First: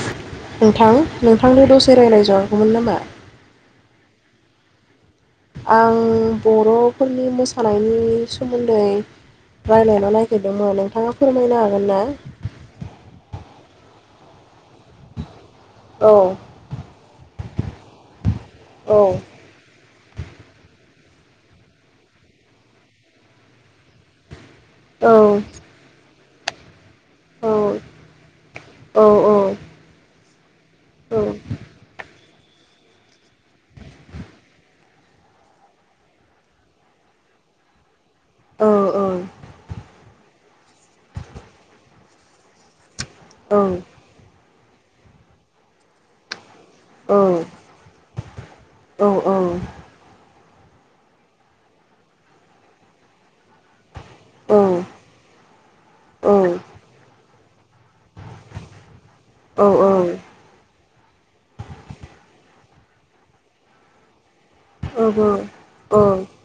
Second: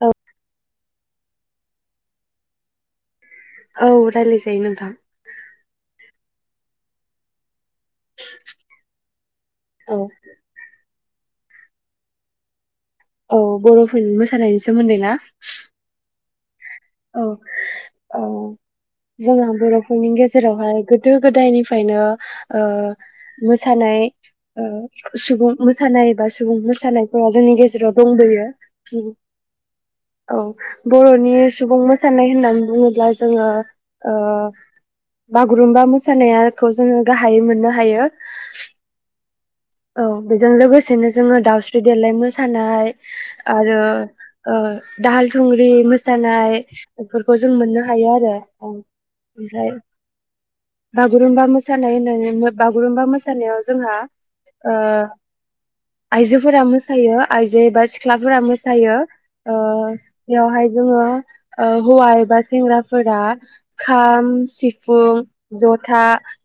औ। नोंथां नोंथांनो दसे रायलाय जागौमोन नामा? औ रायलाय जायो नोंथां। आं बर'फोरनि मोस सानायनि सोमोन्दै औ रायलायनो नागिरदोंमोन नोंथाङा फोरमायनो हागोन ना? औ बर'फोरनि मोसानायनि सोमोन्दै ना? औ। औ औ औ जोंहा बर'फोरनि गेजेरावहाय गोदो गोदायनिफ्रायनो ओ मोसानाय ओ औ सुबुं मोसानाय बा सुबुं मोसानाय औ जोंनि गेजेराव दंबोयो। औ औ। बर'नि मोसानाय होननानै बुङोब्ला जोङो ओ बागुरुम्बा मोसानायाखौ जोङो गाहायै मोननो हायो। ओ ओ। औ बेजों लोगोसेनो जोङो दाउस्रि देलााय मोसानाय आरो ओ दाहाल थुंग्रि मोसानाय बेफोरखौ जों मोननो हायो आरो। औ औ। ओमफ्राय बागुरुम्बा मोसानाय होननानै बागुरुमबा मोसानायाव जोंहा ओ आयजोफोरा मोसायो। आयजो एबा सिख्लाफोरा मोसायो। ओ बेवहाय जोङो ओ हौवा एबा सेंग्राफोरा खाम सि फुं ज'था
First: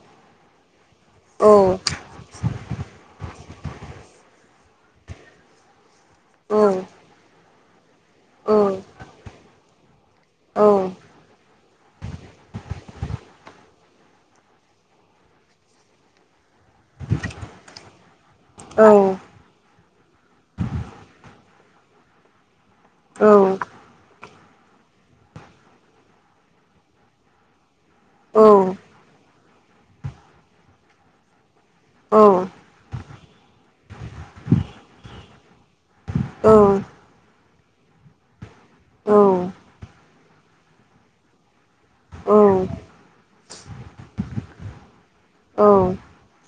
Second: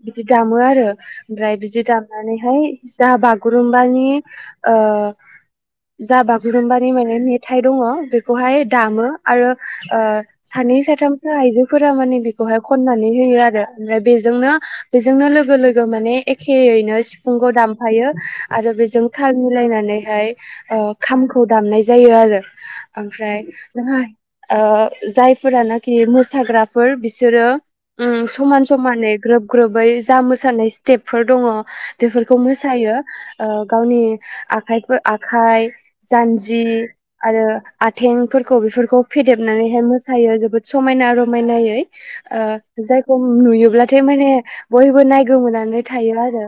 बिदि दामो आरो ओमफ्राय बिदि दामनानैहाय जा बागुरुमबानि ओ जा बागुरुम्बानि माने मेथाइ दङ' बेखौहाय दामो आरो ओ सानै साथामसो आइजोफोरा माने बेखौहाय खननानै होयो आरो ओमफ्राय बेजोंनो बेजोंनो लोगो लोगो माने एखेयैनो सिफुंखौ दामफायो। आरो बेजों थाल मिलायनानै हाय ओ खामखौ दामनाय जायो आरो। ओमफ्राय जोंहा ओ जायफोरानोखि मोसाग्राफोर बिसोरो ओम समान समानै ग्रोब ग्रोबै जा मोसानाय स्टेपफोर दङ बेफोरखौ मोसायो ओ गावनि आखाइफोर आखाइ जान्जि आरो आथेंफोरखौ बेफोरखौ फेदेबनानैहाय मोसायो जोबोद समायना रमायनायै। ओ जायखौ नुयोब्लाथाय माने बयबो नाय गोमोनै थायो आरो।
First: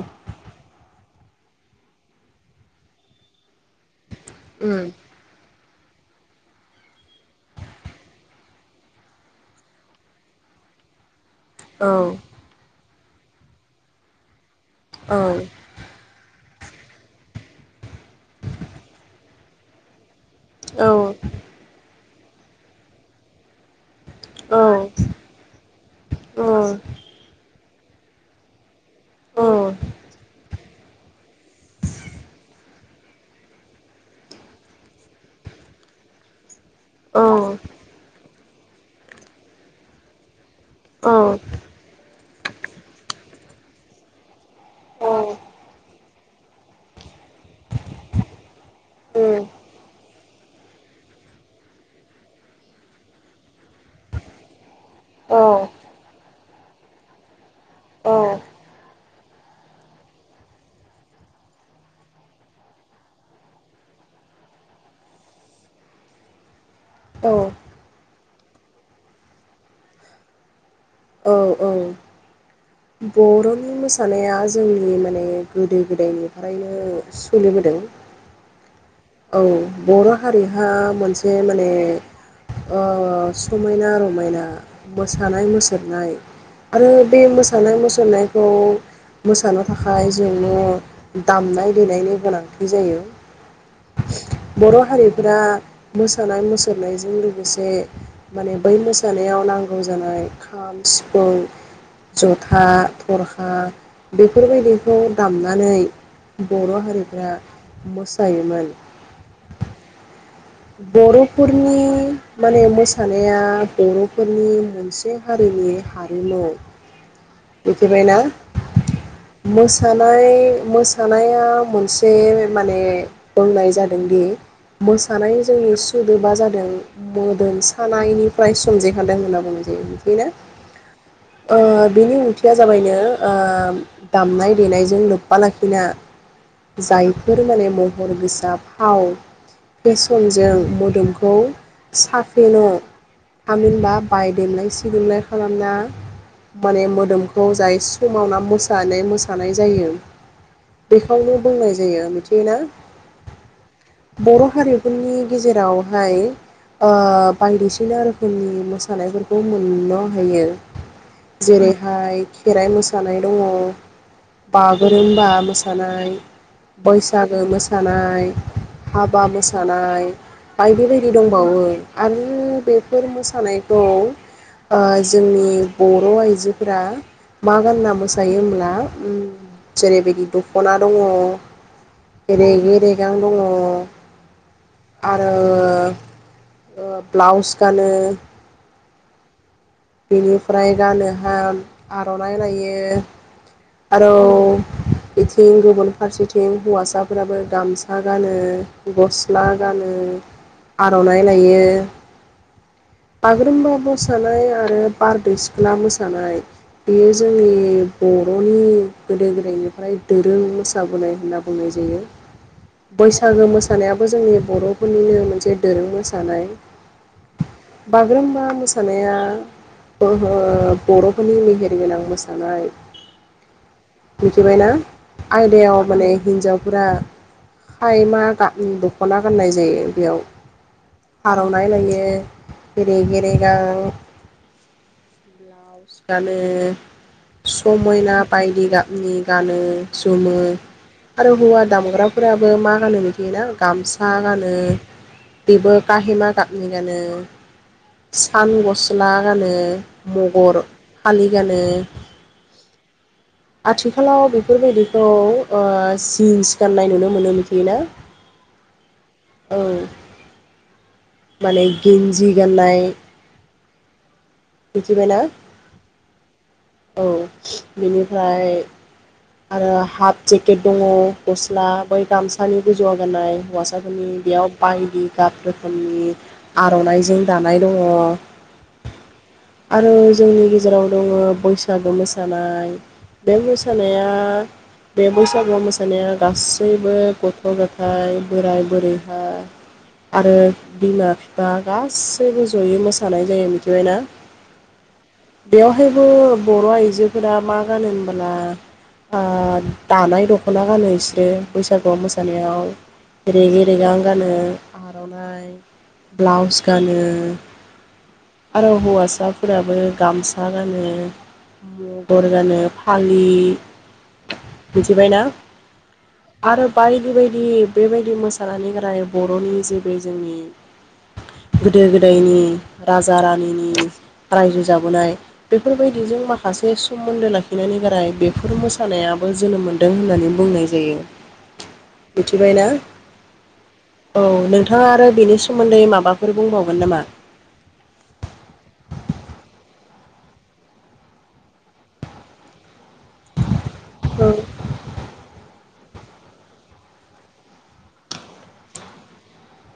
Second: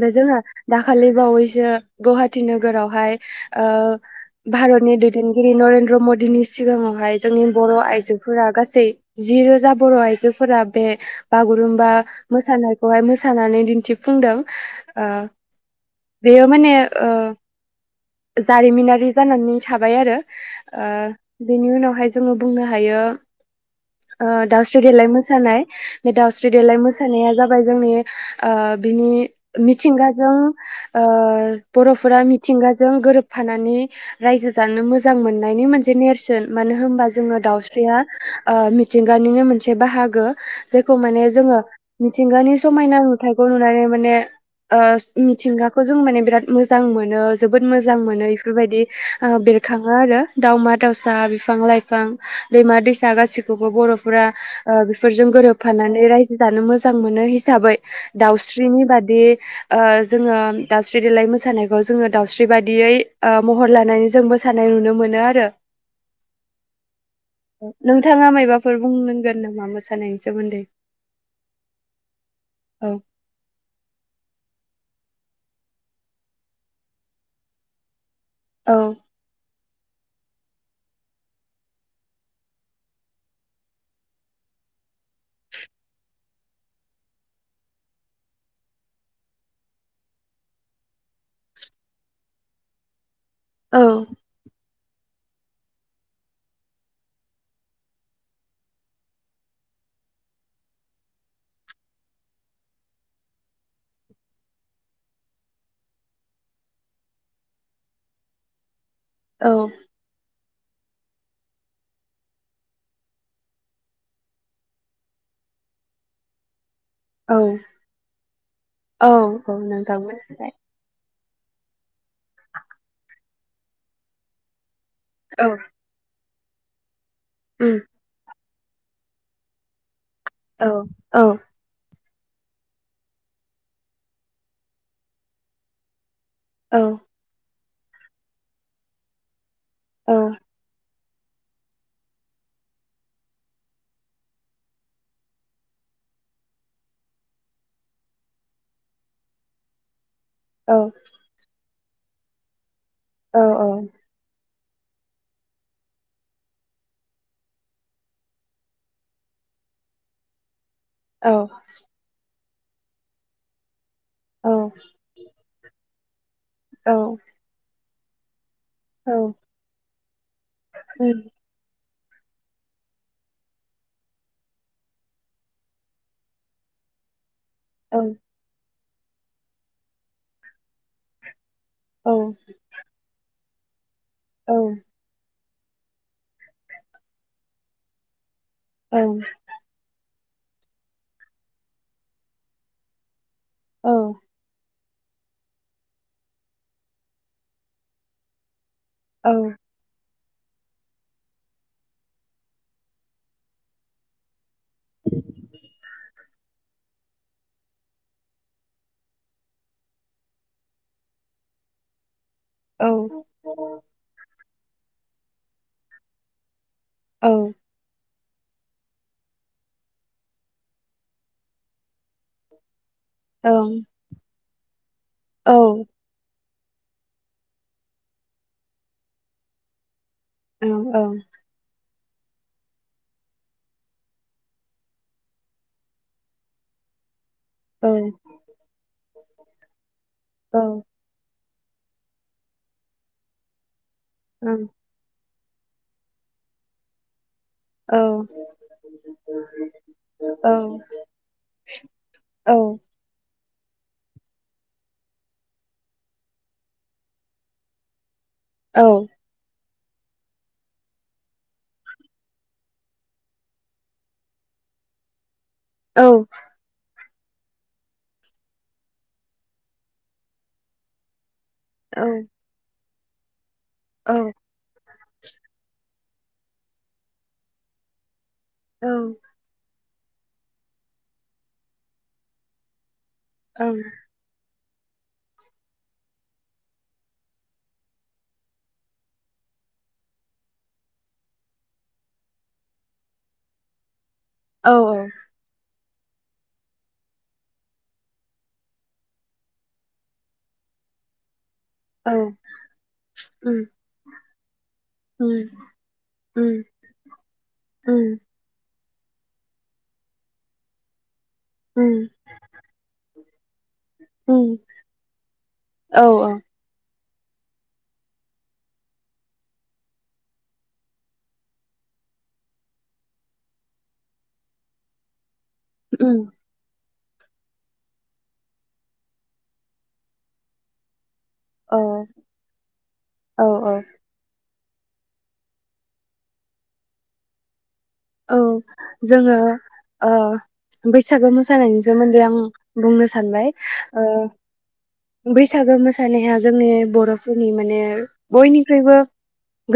दा जोंहा दाखालि बावैसो गुवाहाटि नोगोरावहाय ओ औ भारतनि दैदेनगिरि नरेन्द्र मदि दिनै सिगाङावहाय जोंनि बर' आइजोफोरा गासै जि रोजा बर' आइजोफोरा बे औ उम औ बागुरुम्बा मोसानाय बेहाय मोसानानै दिन्थिफुंदों। ओ औ। बेयो माने ओ जारिमिनारि जानानै थाबाय आरो ओ बेनि उनावहाय जोङो बुंनो हायो। ओ दाउस्रि देलाइ मोसा थानाय बे दावस्रि देलाय मोसानाया जाब जोंनि ओ बिनि मिथिंगाजों ओ बर'फोरा मिथिंगाजों गोरोबफानानै रायजो जानो मोजां मोननायनि मोनसे नेर सोन मानो होनबा जोङो दाउस्रिया ओ मिथिंगानिनो मोनसे बाहागो। जेखौ माने औ जोङो मिथिंगानि समायना नुथाइखौ नुनानै माने ओ मिथिंगाखौ जों माने बिराद मोजां मोनो जोबोद मोजां मोनो। बेफोरबायदि ओ बेरखाङो आरो। दाउमा दावसा बिफां लाइफां दैमा दैसा गासैखौबो बर'फोरा ओ बेफोरजों गोरोबफानानै रायजो जानो मोजां मोनो हिसाबै दाउस्रिनि बादि ओ जोङो दाउस्रि देलाय मोसानायखौ जोङो दाउस्रि बादियै ओ महर लानानै जों मोसानाय नुनो मोनो आरो। औ नों नोंथाङा मायबाफोर बुंनांगोन नामा मोसानायनि सोमोन्दै? औ औ। औ बर'नि मोसानाया जोंनिनो माने गोदो गोदायनिफ्रायनो सोलिबोदों। औ औ बर' हारिहा मोनसे माने ओ समायना रमायना मोसानाय मुसुरनाय आरो बे मोसानाय मुसुरनायखौ मोसानो थाखाय जोंनो दामनाय देनायनि गोनांथि जायो। औ। बर' हारिफोरा मोसानाय मुसुरनायजों लोगोसे माने बै मोसानायाव नांगौ जानाय खाम सिफुं जथा थरखा बेफोरबायदिखौ दामनानै बर' हारिफ्रा मोसायोमोन। औ। बर'फोरनि माने मोसानाया बर'फोरनि मोनसे हारिनि हारिमु। औ मिथिबायना औ औ नोंथां मोसानाय मोनथिबाय मोसा नाया मोनसे माने बुंनाय जादोंदि मोसानाय औ जोंनि सोदोबा जा दों मोदोम उम सानायनि फ्राय सोमजिखादों होनना बुंनाय जायो बेनो औ औ ओ बिनि ओं थिया जाबायनो ओ दामनाय देनायजों लोब्बा लाखिना औ जायफोर माने महर गोसा फाव औ फेसनजों मोदोमखौ खौ साफेन' थामहिनबा बायदेनाय सिदेनाय खालामना माने मोदोम खौ जाय समावना मोसानाय मोसानाय जायो औ बेखौनो बुंनाय जायो मिथियोना। औ औ। बर' हारिफोरनि गेजेरावहाय ओ बायदिसिना रोखोमनि मोसानायफोरखौ मोननो हायो। औ जेरैहाय खेराइ मोसानाय दङ बागुरुम्बा मोसानाय औ बैसागो मोसानाय नाय। हाबा मोसानाय बायदि बायदि उम दंबावो। आरो बेफोर मोसानायखौ ओ जोंनि बर' आइजोफोरा मा गानना औ मोसायोहोमब्ला उम जेरैबायदि दखना दङ औ रेगे रेगां दङ अ। औ आरो ओ ब्लाउस गानो औ। बेनिफ्राय गानोहा आर'नाइ लायो। औ आरोव बेथिं गुबुन फारसेथिं हौवासाफोराबो गामसा गानो। औ गस्ला गानो। आर'नाइ लायो बागुरुमबा मोसानाय ओ बारदै सिख्ला मोसानाय बेयो जोंनि बर'नि गोदो गोदायनिफ्राय दोरों मोसाबोनाय होनना बुंनाय जायो। औ बैसागो औ मोसानायाबो जोंनि बर'फोरनिनो मोनसे दोरों मोसानाय औ बाग्रुम्बा मोसानाया अहो बर'फोरनि मेहेर गोनां मोसानाय। औ मिथिबायना आयदायाव ओं माने हिनजाव फुरा खायमा गा-दख'ना गाननाय जायो बेयाव। ओं औ आर'नाय लायो। ए रेगे-रेगां ब्लाउस गान ओ औ समायना बायदि गाबनि गानो जुमो ओं आरो हौवा दामग्राफोराबो मा गानो मिथिगोना? गामसा सा औ गानो। बेबो काहिमा गाबनि गानो। औ सान गस्ला गानो औ मगर खालि गानो। आथिखालाव बेफोरबायदिखौ ओ जिन्स गाननाय नुनो मोनो मिथियोना? औ औ माने गेन्जि गान्नाय मिथिबायना? औ औ बेनिफ्राय आरो हाफ जेकेट दंङ। गस्ला बै गामसानि गुजु य गाननाय वास सागुनि बेयाव बायदि गाब रोखोमनि आर'नाइजों दानाय दंङ। औ आरो जोंनि गेजेराव दंङ बैसागु मोसानाय। बे मोसानाया बे बैसागु मोसानाया गासैबो गथ' गथाइ बोराय बुरैहा आरो बिमा बिफा गासैबो जयै मोसानाय जायो मिथिबायना? औ औ बेवहायबो बर' आइजोफोरा मा गानो होनबोला दानाय दख'ना गानो इसोरो । बैसागु औ मोसानायाव रेगे उम रेगां गानो उम आर'नाइ ब्लाउस उम गानो उम आरो हौवा हौवाफोराबो गामसा गानो । उम मगर जानो फालि उम मिथिबायना औ औ आरो बाय बेबायदि बेबायदि मोसानायनि गारै बर'नि जे बे जोंनि गोदो गोदायनि राजा रानिनि रायजो जाबोनाय बेफोरबायदिजों उम माखासे सोमोन्दो लाखिनानै गाराय बेफोर मोसानायाबो जोनोम मोन्दों होननानै बुंनाय जायो । औ मिथिबायना औ नोंथ नोंथाङा आरो बिनि सोमोन्दै माबाफोर बुंबावगोन नामा? औ जोङो ओ बैसागो मोसानायनि सोमोन्दै आं बुंनो सानबाय ओ औ बै बैसागो मोसानाया जोंनि बर'फोरनि माने बयनिख्रुइबो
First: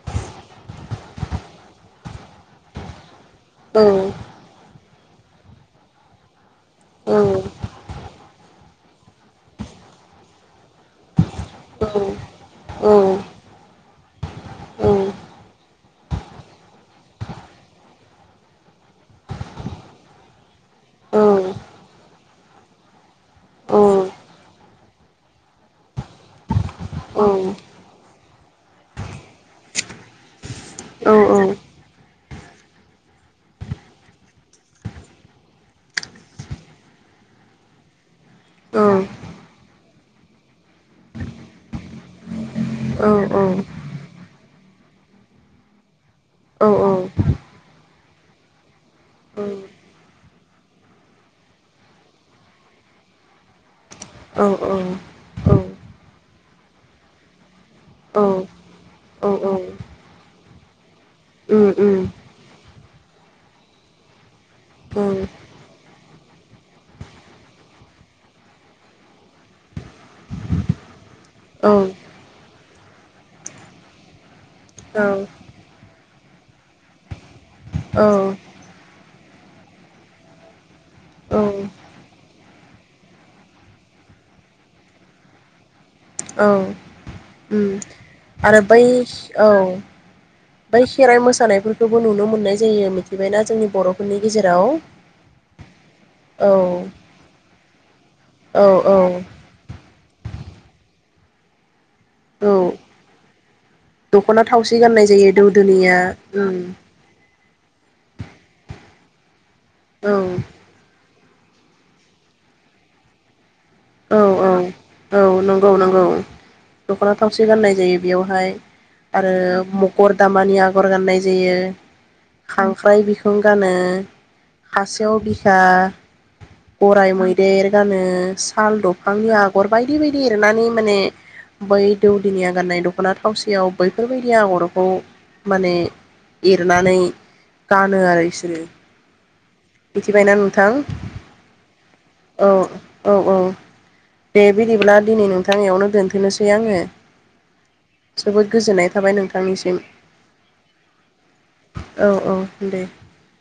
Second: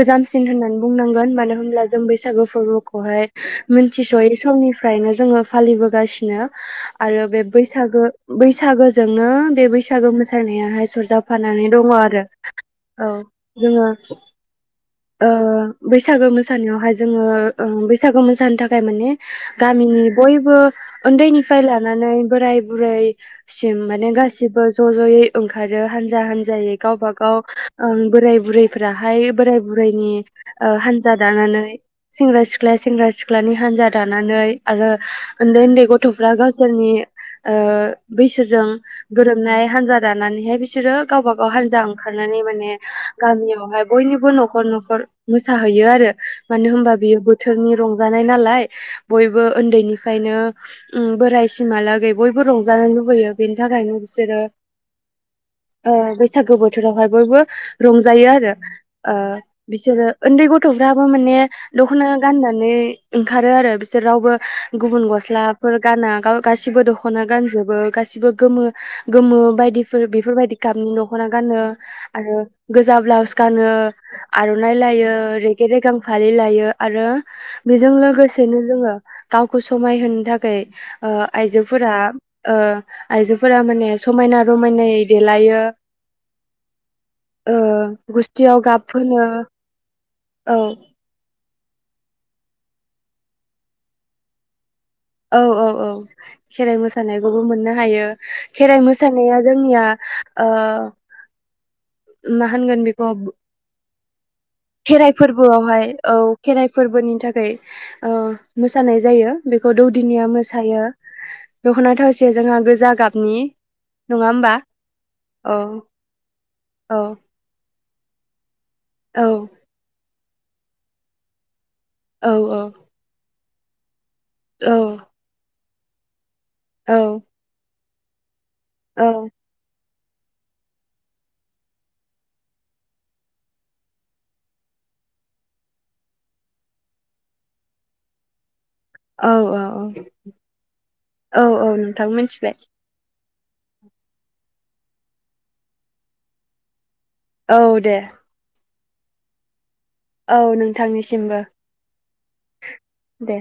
गोजामसिन होननानै बुंनांगोन मानो होनब्ला जों बैसागो फोरबोखौ बेहाय औ मिथिसयै समनि फ्रायनो जोङो फालिबोगासिनो औ आरो बे बैसाग बैसागोजोंनो बे बैसागो मोसानायाहाय सरजाब फानानै दङ आरो । औ जोङो औ ओ बैसागो मोसानायावहाय जोङो बैसागु मोसानो थाखाय माने गामिनि बयबो उन्दैनिफ्राय लानानै बोराय बुरैसिम औ माने गासिबो ज' ज'यै ओंखारो हानजा हानजायै गावब गाव औ बोराय बुरैफोराहाय बोराय बुरायनि ओ हानजा दानानै सेंग्रा सिख्ला सेंग्रा सिख्लानि हानजा दानानै आरो उन्दै उन्दै गथ'फ्रा गावसोरनि ओ बैसोजों गोरोबनाय हानजा दानानैहाय बिसोरो गावबा गाव हानजा ओंखारनानै माने गामियावहाय बयनिबो नख न'खर न'खर मोसाहैयो आरो मानो होमबा बियो बोथोरनि रंजानाय नालाय बयबो उन्दैनिफ्रायनो बोराय सिमहालागै बयबो रंजानो लुबैयो बेनि थाखायनो बिसोरो ओ बैसागु बोथोरावहाय बयबो रंजायो आरो बिसोरो उन्दै गथ' थाङाबो माने दख'ना गाननानै ओंखारो आरो बिसोर रावबो गुबुन गस्लाफोर गाना गासिबो दख'ना गानजोबो गासिबो गोमो गोमो बायदिफोर बेफोरबायदि गाबनि न'खर दखना गानो आरो गोजा ब्लाउस गानो आर'नाइ औ लायो रेगे रेगां फालि लायो आरो बेजों औ लोगोसेनो जोङो गावखौ समायहोनो थाखाय ओ औ आइजोफोरा ओ आइजोफोरा माने समायना रमायनायै देलायो औ ओ ओम आरो गुस्थियाव बै गाब फोनो औ औ बै खेराइ मोसानाय बेफोरखौबो नुनो मोननाय जायो मिथिबायना जोंनि बर'फोरनि गेजेराव औ औ औ औ खेराइ मोसानाय बेखौबो मोननो हायो औ खेराइ औ मोसानाया जोंनिया ओ औ मा होनगोन बेखौ दख'ना थावसि गाननाय खेराइ जायो फोरबोआवहाय दौदोनिया औ खेराइ फोरबोनि थाखाय ओ मोसानाय जायो बे औ दौदिनिया मोसायो दख'ना थावसेया जोंहा गोजा गाबनि औ नङा औ होमबा औ औ नंगौ नंगौ औ दख'ना थावसि गाननाय जायो बेयावहाय औ आरो मकर दामानि आगर गाननाय जायो औ खांख्राय बिखा [inaudible] गानो औ खासेव बिखा औ गराय मैदेर दानोस थाल दंफांनि आगरबायदि बिबायदि एरनानै माने बै दौदिनिया गाननाय दख'ना थावसेयाव बैफोरबायदि आगरखौ माने एरनानै गानो आरो बिसोरो औ औ औ मिथिबायना नोंथां औ औ नोंथां औ मिनथिबाय औ औ बे बिदिब्ला दिनै नोंथांयावनो दोनथ'नोसै आङो। औ दे जोबोद गोजोननाय थाबाय नोंथांनिसिम। औ नोंथांनिसिमबो औ औ दे दे।